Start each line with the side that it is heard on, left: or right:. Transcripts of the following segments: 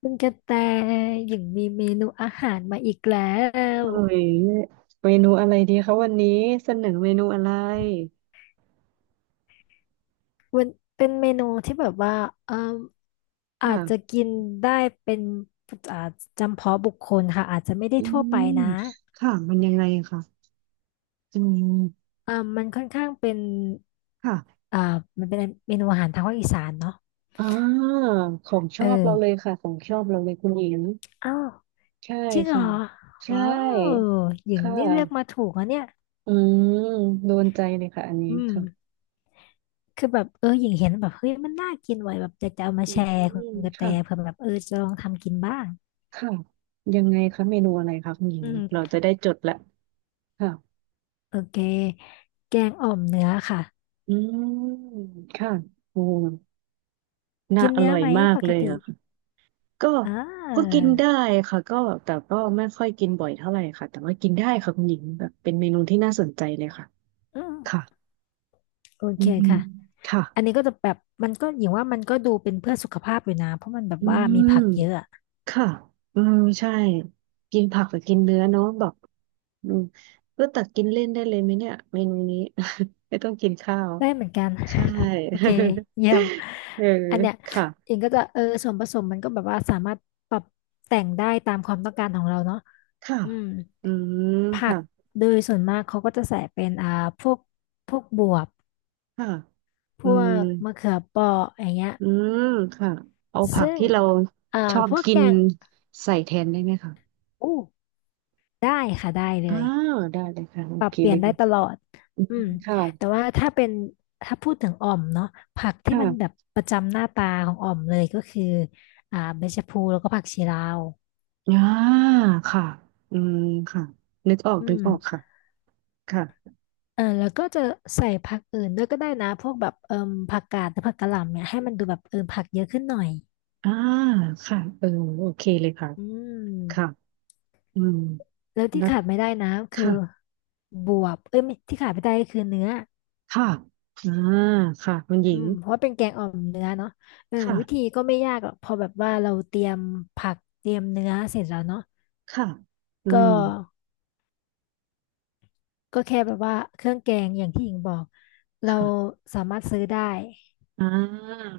left: คุณกระแตอย่างมีเมนูอาหารมาอีกแล้ว
right: เอ้ยเมนูอะไรดีคะวันนี้เสนอเมนูอะไร
left: มันเป็นเมนูที่แบบว่าเอ่ออาจจะ
right: ค่ะ
left: กินได้เป็นอาจำเพาะบุคคลค่ะอาจจะไม่ได้
right: อื
left: ทั่วไป
right: ม
left: นะ
right: ค่ะมันยังไงคะอืม
left: มันค่อนข้างเป็น
right: ค่ะ
left: อ่ามันเป็นเมนูอาหารทางภาคอีสานเนาะ
right: อ่าของช
left: เอ
right: อ
left: อ
right: บเราเลยค่ะของชอบเราเลยคุณหญิง
left: อ้าว
right: ใช่
left: จริงเหรอ
right: ค่ะใช
left: ว้าว
right: ่
left: หญิง
right: ค่
left: นี่เลือกมา
right: ะ
left: ถูกอะเนี่ย
right: อืมโดนใจเลยค่ะอันนี้
left: อืม
right: ค่ะ
left: คือแบบเออหญิงเห็นแบบเฮ้ยมันน่ากินไว้แบบจะเอามา
right: อื
left: แชร์คุณ
right: ม
left: กระแต
right: ค่ะ
left: เผื่อแบบเออจะลองทำกินบ้าง
right: ค่ะยังไงคะเมนูอะไรคะคุณหญิ
left: อื
right: ง
left: ม
right: เราจะได้จดละค่ะ
left: โอเคแกงอ่อมเนื้อค่ะ
right: อืมค่ะโอ้น่า
left: กิน
right: อ
left: เนื้อ
right: ร่อย
left: ไหม
right: มาก
left: ปก
right: เลย
left: ติ
right: อะ ก็
left: อ่
right: ก็กิ
left: า
right: นได้ค่ะก็แต่ก็ไม่ค่อยกินบ่อยเท่าไหร่ค่ะแต่ว่ากินได้ค่ะคุณหญิงแบบเป็นเมนูที่น่าสนใจเลยค่ะ
left: อืม
right: ค่ะ
left: โอ
right: อื
left: เค
right: มอืม
left: ค่ะ
right: ค่ะ
left: อันนี้ก็จะแบบมันก็อย่างว่ามันก็ดูเป็นเพื่อสุขภาพอยู่นะเพราะมันแบบ
right: อื
left: ว่ามี
right: ม
left: ผักเยอะอะ
right: ค่ะอืมใช่กินผักกับกินเนื้อเนาะแบบอืมก็ตักกินเล่นได้เลยไหมเนี่ยเมนูนี้ ไม่ต้องกินข้าว
left: ได้เหมือนกัน
right: ใช่
left: โอเคเยี่ยม
right: เออ
left: อันเนี้ย
right: ค่ะ
left: อิงก็จะเออส่วนผสมมันก็แบบว่าสามารถปรับแต่งได้ตามความต้องการของเราเนาะ
right: ค่ะ
left: อืม
right: อืม
left: ผัก
right: ค่ะ
left: โดยส่วนมากเขาก็จะใส่เป็นพวกพวกบวบ
right: ค่ะ
left: พ
right: อื
left: ว
right: ม
left: กมะเขือเปราะอย่างเงี้ย
right: อืมค่ะเอาผัก
left: ซึ่ง
right: ที่เรา
left: อ่า
right: ชอบ
left: พวก
right: กิ
left: แก
right: น
left: ง
right: ใส่แทนได้ไหมคะ
left: อู้ได้ค่ะได้เล
right: อ่า
left: ย
right: ได้เลยค่ะโอ
left: ปรับ
right: เค
left: เปลี่
right: เล
left: ยน
right: ย
left: ได้
right: ค่ะ
left: ตลอด
right: อื
left: อื
right: ม
left: ม
right: ค่ะ
left: แต่ว่าถ้าเป็นถ้าพูดถึงอ่อมเนาะผักที่มันแบ
right: ค่ะ
left: บประจำหน้าตาของอ่อมเลยก็คือใบชะพลูแล้วก็ผักชีลาว
right: อ่าค่ะอืมค่ะนึกออก
left: อื
right: นึก
left: ม
right: ออกค่ะค่ะ
left: เออแล้วก็จะใส่ผักอื่นด้วยก็ได้นะพวกแบบเอ่มผักกาดหรือผักกะหล่ำเนี่ยให้มันดูแบบเออผักเยอะขึ้นหน่อย
right: อ่าค่ะเออโอเคเลยค่ะ
left: อื
right: ค่ะ
left: ม
right: อืม
left: แล้วที่
right: แล้ว
left: ขาดไม่ได้นะคื
right: ค่ะ
left: อบวบเอ้ยไม่ที่ขาดไม่ได้ก็คือเนื้อ
right: ค่ะอ่าค่ะคุณหญิ
left: อื
right: ง
left: มเพราะว่าเป็นแกงอ่อมเนื้อเนาะเออวิธี
right: ค่ะ
left: ก็ไม่ยากหรอกพอแบบว่าเราเตรียมผักเตรียมเนื้อเสร็จแล้วเนาะ
right: ค่ะอื
left: ก็
right: ม
left: ก็แค่แบบว่าเครื่องแกงอย่างที่หญิงบอกเรา
right: ค่ะ
left: สามารถซื้อได้
right: อ่า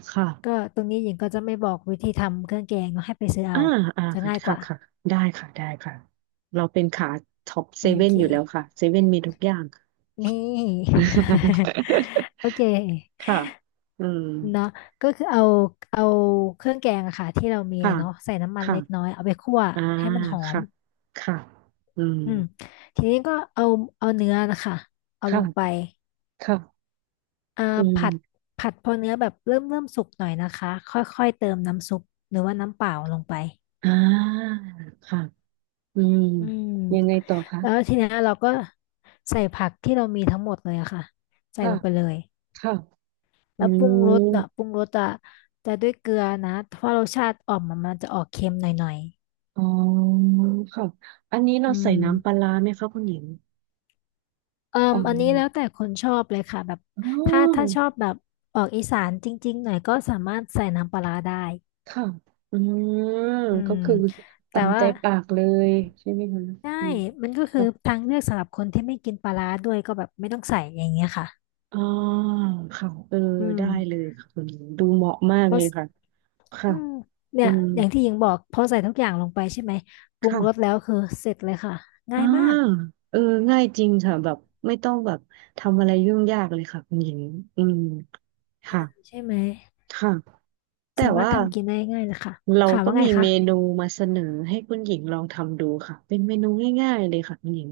right: ค่ะ
left: ก็ตรงนี้หญิงก็จะไม่บอกวิธีทำเครื่องแกงเนาะให้ไปซื้อ
right: อ่า
left: เอา
right: อ่า
left: จะ
right: ค่ะ
left: ง่ายก
right: ค่ะ
left: ว่า
right: ค่ะได้ค่ะได้ค่ะเราเป็นขาท็อปเซ
left: โอ
right: เว่น
left: เค
right: อยู่แล้วค่ะเซเว่นมีทุกอย่าง
left: นี่ โอเ ค
right: ค่ะอืม
left: เนาะก็คือเอาเครื่องแกงอะค่ะที่เรามี
right: ค่ะ
left: เนาะใส่น้ำมัน
right: ค่ะ
left: เล็กน้อยเอาไปคั่ว
right: อ่า
left: ให้มันหอม
right: ค่ะค่ะอืม
left: อืมทีนี้ก็เอาเนื้อนะคะเอาลงไป
right: ค่ะค่ะ
left: อ่า
right: อื
left: ผัด
right: ม
left: ผัดพอเนื้อแบบเริ่มสุกหน่อยนะคะค่อยๆเติมน้ำซุปหรือว่าน้ำเปล่าลงไป
right: อ่าค่ะอืม
left: อืม
right: ยังไงต่อคะ
left: แล้วทีเนี้ยเราก็ใส่ผักที่เรามีทั้งหมดเลยอะค่ะใส่
right: ค่ะ
left: ลงไปเลย
right: ค่ะอื
left: แล้วปรุงรส
right: ม
left: อะปรุงรสอะจะด้วยเกลือนะเพราะรสชาติอ่อมมันจะออกเค็มหน่อย
right: อ๋อค่ะอันนี้
left: ๆ
right: เรา
left: อื
right: ใส่
left: ม
right: น้ำปลาร้าไหมคะคุณหญิง
left: เอ่
right: อ๋อ
left: ออันนี้แล้วแต่คนชอบเลยค่ะแบบ
right: อ๋
left: ถ้าชอบ
right: อ
left: แบบออกอีสานจริงๆหน่อยก็สามารถใส่น้ำปลาร้าได้
right: ค่ะอืม
left: อื
right: ก็
left: ม
right: คือตา
left: แต่
right: มใจ
left: ว่า
right: ปากเลยใช่ไหมคะอื
left: ได้
right: ม
left: มันก็คือ
right: ค่ะ
left: ทางเลือกสำหรับคนที่ไม่กินปลาร้าด้วยก็แบบไม่ต้องใส่อย่างเงี้ยค่ะ
right: อ่าค่ะเออ
left: อืม
right: ได้เลยค่ะคุณดูเหมาะมาก
left: เพ
right: เล
left: ราะ
right: ยค่ะค่ะ
left: อืมเนี่
right: อื
left: ย
right: ม
left: อย่างที่หญิงบอกพอใส่ทุกอย่างลงไปใช่ไหมปรุง
right: ค่ะ
left: รสแล้วคือเสร็จเลยค่ะ
right: อ่า
left: ง่ายมาก
right: เออง่ายจริงค่ะแบบไม่ต้องแบบทำอะไรยุ่งยากเลยค่ะคุณหญิงอืมค่ะ
left: ใช่ไหม
right: ค่ะ แต่
left: สามารถ
right: ว่า
left: ทำกินได้ง่ายเลยค่ะ
right: เรา
left: ค่ะ
right: ก็
left: ว่าไง
right: มีเมนู
left: คะ
right: มาเสนอให้คุณหญิงลองทำดูค่ะเป็นเมนูง่ายๆเลยค่ะคุณหญิง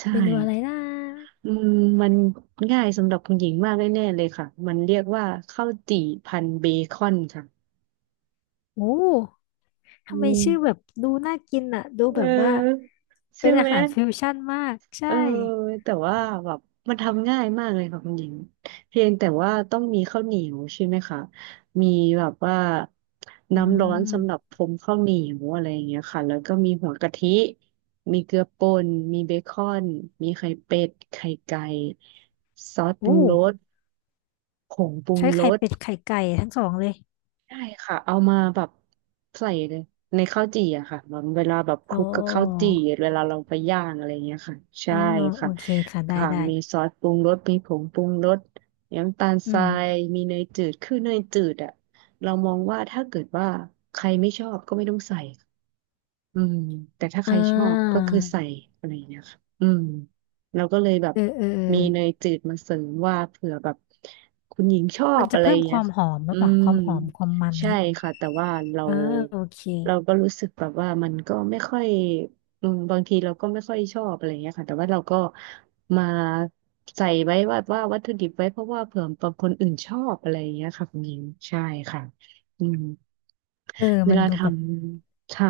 right: ใช่
left: เมนูอะไรนะ
right: อืมมันง่ายสำหรับคุณหญิงมากแน่ๆเลยค่ะมันเรียกว่าข้าวจี่พันเบคอนค่ะ
left: โอ้
right: อื
left: ทำไม
right: ม
left: ชื่อแบบดูน่ากินอ่ะดู
right: เ
left: แบบว่า
right: ออใช่
left: เป็นอา
right: ไหม
left: หารฟิวชั่นมาก
right: เอ
left: ใช่
right: อแต่ว่าแบบมันทำง่ายมากเลยค่ะคุณหญิงเพียงแต่ว่าต้องมีข้าวเหนียวใช่ไหมคะมีแบบว่า
left: อื
right: น้ำร้อนสำหรับ
left: ม
right: พรมข้าวเหนียวอะไรอย่างเงี้ยค่ะแล้วก็มีหัวกะทิมีเกลือป่นมีเบคอนมีไข่เป็ดไข่ไก่ซอสป
left: อู้
right: รุงรสผงปรุง
left: ใช้
right: ร
left: ไข่
right: ส
left: เป็ดไข่ไก่ทั้งสองเลย
right: ใช่ค่ะเอามาแบบใส่ในข้าวจี่อะค่ะมันเวลาแบบคลุ
left: โอ้
right: กกับข้าวจี่เวลาเราไปย่างอะไรเงี้ยค่ะใช่
left: อ๋อโอ
right: ค่ะ
left: เคค่ะได้
right: ค่ะ
left: ได้
right: มีซอสปรุงรสมีผงปรุงรสน้ำตาล
left: อื
right: ทรา
left: ม
right: ยมีเนยจืดคือเนยจืดอะเรามองว่าถ้าเกิดว่าใครไม่ชอบก็ไม่ต้องใส่ อืมแต่ถ้าใค
left: อ่
right: รชอบก็
left: า
right: คือใส่อะไรอย่างเงี้ยค่ะอืมเราก็เลยแบบ
left: เออ
right: มีเนยจืดมาเสริมว่าเผื่อแบบคุณหญิงชอ
left: มั
right: บ
left: นจะ
right: อะไรอ
left: เพิ่ม
right: ย่าง
left: ค
right: เงี้ย
left: วามหอมหรื
right: อื
left: อเปล่า
right: ม
left: ความหอมความมัน
right: ใช่
left: นี้ย
right: ค่ะแต่ว่าเรา
left: อ่าโอเค
right: เราก็รู้สึกแบบว่ามันก็ไม่ค่อยอืมบางทีเราก็ไม่ค่อยชอบอะไรอย่างเงี้ยค่ะแต่ว่าเราก็มาใส่ไว้ว่าวัตถุดิบไว้เพราะว่าเผื่อบางคนอื่นชอบอะไรอย่างเงี้ยค่ะคุณหญิงใช่ค่ะอืม
left: เออ
right: เว
left: มัน
right: ลา
left: ดู
right: ท
left: แบบ
right: ำค่ะ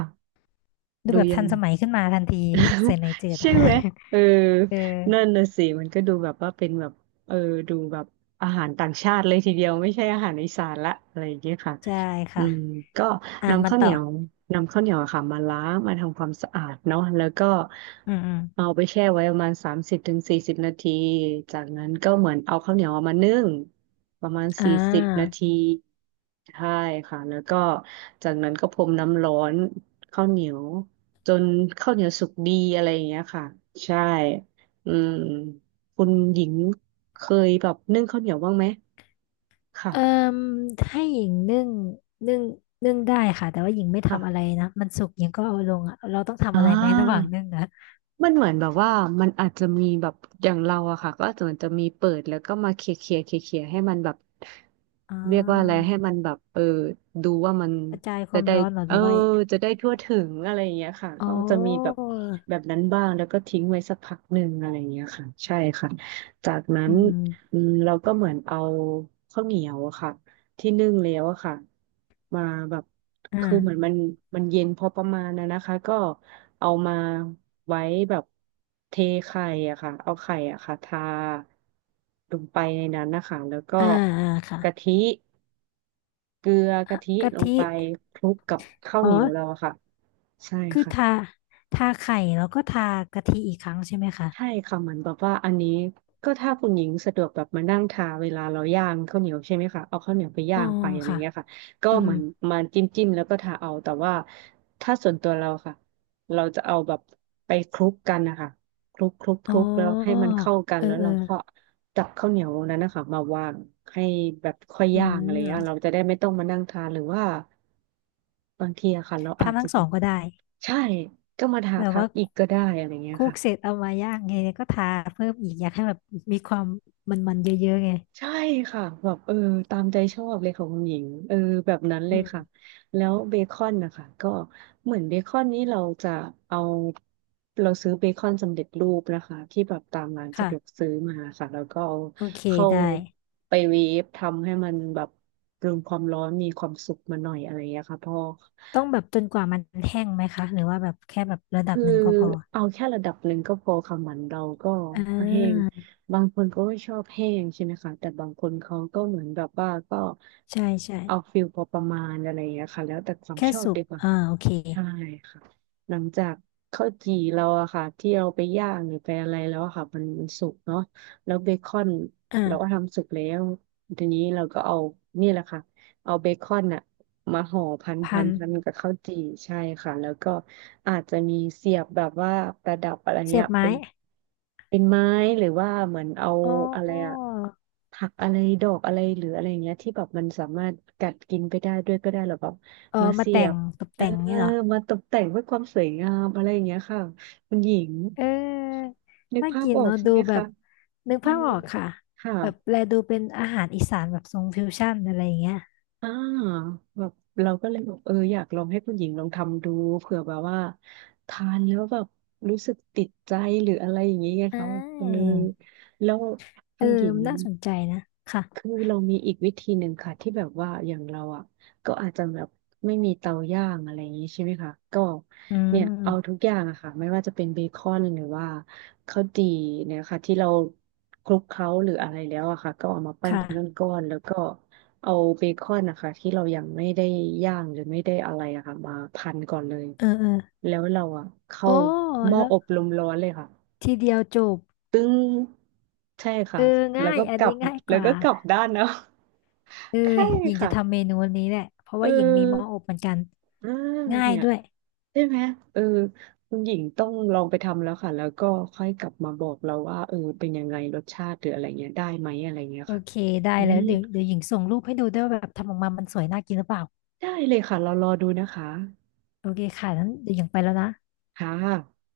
left: ดู
right: ดู
left: แบบ
right: ยั
left: ทั
right: ง
left: นสมัยขึ้นมาทันทีใส่ ในจืด
right: ใช่ไหมเออ
left: เอ
right: นั่น
left: อ
right: น่ะสิมันก็ดูแบบว่าเป็นแบบเออดูแบบอาหารต่างชาติเลยทีเดียวไม่ใช่อาหารอีสานละอะไรอย่างเงี้ยค่ะ
left: ใช่
right: อื
left: ค่ะ
right: มก็
left: อ่ะ
right: นำ
left: มัน
right: ข้าวเห
left: ต่อ
right: นียวนำข้าวเหนียวอะค่ะมาล้างมาทำความสะอาดเนาะแล้วก็
left: อืมอืม
right: เอาไปแช่ไว้ประมาณ30 ถึง 40 นาทีจากนั้นก็เหมือนเอาข้าวเหนียวเอามานึ่งประมาณ
left: อ่
right: สี่สิบนา
left: า
right: ทีใช่ค่ะแล้วก็จากนั้นก็พรมน้ำร้อนข้าวเหนียวจนข้าวเหนียวสุกดีอะไรอย่างเงี้ยค่ะใช่อืมคุณหญิงเคยแบบนึ่งข้าวเหนียวบ้างไหม
left: เอ่
right: ค่ะ
left: มให้หญิงนึ่งนึ่งนึ่งได้ค่ะแต่ว่าหญิงไม่
right: ค่ะ
left: ทำอะไรนะมันสุกหญิงก็เอาลงอ่ะเราต้องทำ
right: อ่
left: อะไรไหมระหว่างนึ่ง
right: า
left: อ่ะ
right: มันเหมือนแบบว่ามันอาจจะมีแบบอย่างเราอะค่ะก็ส่วนจะมีเปิดแล้วก็มาเคลียร์เคลียร์เคลียร์เคลียร์ให้มันแบบ
left: อ่
right: เรียกว่าอะไร
left: า
right: ให้มันแบบเออดูว่ามัน
left: กระจายค
right: จะ
left: วาม
right: ได้
left: ร้อนเหรอ
right: เอ
left: ห
right: อ
left: รือว่า
right: จะได้ทั่วถึงอะไรอย่างเงี้ยค่ะ
left: อ๋อ
right: ก็จะมีแบบแบบนั้นบ้างแล้วก็ทิ้งไว้สักพักหนึ่งอะไรอย่างเงี้ยค่ะใช่ค่ะจากนั้
left: อื
right: น
left: ม
right: อืมเราก็เหมือนเอาข้าวเหนียวอะค่ะที่นึ่งแล้วอะค่ะมาแบบ
left: อื
right: คือเหมือน
left: ม
right: มันเย็นพอประมาณนะคะก็เอามา ไว้แบบเทไข่อะค่ะเอาไข่อะค่ะทาลงไปในนั้นนะคะแล้วก็
left: อ่าอ่าอ่า
right: กะ
left: ค่ะ
right: ทิเกลือ
left: อ่ะ
right: กะทิ
left: กะ
right: ลง
left: ทิ
right: ไปคลุกกับข้าว
left: อ๋อ
right: เหนียวเราอะค่ะใช่
left: คือ
right: ค่ะ
left: ทาทาไข่แล้วก็ทากะทิอีกครั้งใช่ไหม
right: ใช่
left: คะ
right: ค่ะเหมือนแบบว่าอันนี้ก็ถ้าคุณหญิงสะดวกแบบมานั่งทาเวลาเราย่างข้าวเหนียวใช่ไหมคะเอาข้าวเหนียวไป
left: อ๋
right: ย่า
left: อ
right: งไปอะไร
left: ค่ะ
right: เงี้ยค่ะก็
left: อื
right: เห
left: ม
right: มือน
left: อ
right: มาจิ้มจิ้มแล้วก็ทาเอาแต่ว่าถ้าส่วนตัวเราค่ะเราจะเอาแบบไปคลุกกันนะคะคลุกคลุกค
left: มอ๋
right: ลุกแล้วให้
left: อ
right: มันเข้ากัน
left: เออ
right: แล้ว
left: เออ
right: เราก็จับข้าวเหนียวนั้นนะคะมาวางให้แบบค่อย
left: อื
right: ย่างอะไรเงี้ยเรา
left: ม
right: จะได้ไม่ต้องมานั่งทานหรือว่าบางทีอะค่ะเราอาจ
left: ทำ
right: จะ
left: ทั้งส
right: เป็
left: อ
right: น
left: งก็ได้
right: ใช่ก็มาทา
left: แบบ
right: ทั
left: ว่า
right: บอีกก็ได้อะไรเงี้
left: ค
right: ย
left: ลุก
right: ค่ะ
left: เสร็จเอามาย่างไงก็ทาเพิ่มอีกอยากให้แบบมีความมันๆเยอะๆไง
right: ใช่ค่ะแบบเออตามใจชอบเลยของคุณหญิงเออแบบนั้นเล
left: อื
right: ยค่ะ
left: ม
right: แล้วเบคอนนะคะก็เหมือนเบคอนนี้เราจะเอาเราซื้อเบคอนสำเร็จรูปนะคะที่แบบตามร้านสะ
left: ค่ะ
right: ดวกซื้อมาค่ะแล้วก็เอา
left: โอเค
right: เข้า
left: ได้
right: ไปเวฟทำให้มันแบบปรุงความร้อนมีความสุกมาหน่อยอะไรอย่างเงี้ยค่ะพอ
left: ต้องแบบจนกว่ามันแห้งไหมคะหรือว่าแบบแค่แบบระดับ
right: คือ
left: หนึ่งก็พอ
right: เอาแค่ระดับหนึ่งก็พอค่ะเหมือนเราก็
left: อ่
right: แห้ง
left: า
right: บางคนก็ไม่ชอบแห้งใช่ไหมคะแต่บางคนเขาก็เหมือนแบบว่าก็
left: ใช่ใช่
right: เอาฟิลพอประมาณอะไรอย่างเงี้ยค่ะแล้วแต่ความ
left: แค่
right: ชอบ
left: สุก
right: ดีกว่า
left: อ่า
right: ค่ะ
left: โอเค
right: ใช่ค่ะหลังจากข้าวจี่เราอะค่ะที่เราไปย่างหรือไปอะไรแล้วอะค่ะมันสุกเนาะแล้วเบคอนเราก็
left: อ่า
right: ทำสุกแล้วทีนี้เราก็เอานี่แหละค่ะ เอาเบคอนอะมาห่อพัน
left: พั
right: พัน
left: น
right: พันกับข้าวจี่ใช่ค่ะแล้วก็อาจจะมีเสียบแบบว่าประดับอะไร
left: เสี
right: เงี้
left: ย
right: ย
left: บไม้
right: เป็นไม้หรือว่าเหมือนเอา
left: อ๋อ
right: อะไรอะผักอะไรดอกอะไรหรืออะไรเงี้ยที่แบบมันสามารถกัดกินไปได้ด้วยก็ได้หรอแบบ
left: เออ
right: มา
left: มา
right: เสี
left: แต่
right: ย
left: ง
right: บ
left: ตก
right: เออ
left: แต่งนี่เหรอ
right: มาตกแต่งเพื่อความสวยงามอะไรอย่างเงี้ยค่ะคุณหญิง
left: เออ
right: นึก
left: น่า
right: ภาพ
left: กิน
right: ออก
left: เนาะ
right: ใช่
left: ดู
right: ไหม
left: แบ
right: คะ
left: บนึก
right: อื
left: ภาพ
right: ม
left: ออกค่ะ
right: ค่ะ
left: แบบแลดูเป็นอาหารอีสานแบบทรงฟิวชั่นอะไรอย่างเงี้ย
right: อ่าแบบเราก็เลยแบบเอออยากลองให้คุณหญิงลองทำดูเผื่อแบบว่าทานแล้วแบบรู้สึกติดใจหรืออะไรอย่างนี้ไง
left: อ่
right: เขาเออ
left: า
right: แล้ว
left: เอ
right: คุ
left: อ
right: ณหญิง
left: น่าสนใจนะค่ะ
right: คือเรามีอีกวิธีหนึ่งค่ะที่แบบว่าอย่างเราอ่ะก็อาจจะแบบไม่มีเตาย่างอะไรอย่างนี้ใช่ไหมคะก็
left: อื
right: เนี่ยเอาทุ
left: ม
right: กอย่างอะค่ะไม่ว่าจะเป็นเบคอนหรือว่าข้าวจี่เนี่ยค่ะที่เราคลุกเคล้าหรืออะไรแล้วอะค่ะก็เอามาปั้นเป็น
left: ค่ะ
right: ก้อนๆแล้วก็ เอาเบคอนนะคะที่เรายังไม่ได้ย่างหรือไม่ได้อะไรอะค่ะมาพันก่อนเลย
left: เออเออ
right: แล้วเราอะเข้า
left: โอ้
right: หม้อ
left: แล้ว
right: อบลมร้อนเลยค่ะ
left: ทีเดียวจบ
right: ตึ้งใช่
left: เอ
right: ค่ะ
left: อ
right: แล้
left: ง่า
right: ว
left: ย
right: ก็
left: อัน
right: กลั
left: นี้
right: บ
left: ง่ายก
right: แล้ว
left: ว่า
right: ก็กลับด้านเนาะ
left: เออ
right: ใช่
left: หญิงจะ
right: ค่ะ
left: ทำเมนูนี้แหละเพราะ
right: เอ
left: ว่าหญิงมีหม้อ
right: อ
left: อบเหมือนกัน
right: อ่า
left: ง่าย
right: เนี่ย
left: ด้วย
right: ใช่ไหมเออคุณหญิงต้องลองไปทำแล้วค่ะแล้วก็ค่อยกลับมาบอกเราว่าเออเป็นยังไงรสชาติหรืออะไรเงี้ยได้ไหมอะไรเงี้ย
left: โอ
right: ค่ะ
left: เคได้
right: อื
left: แล้ว
right: ม
left: เดี๋ยวหญิงส่งรูปให้ดูด้วยว่าแบบทำออกมามันสวยน่ากินหรือเปล่า
right: ได้เลยค่ะเรารอดูนะคะ
left: โอเคค่ะนั้นเดี๋ยวหญิงไปแล้วนะ
right: ค่ะ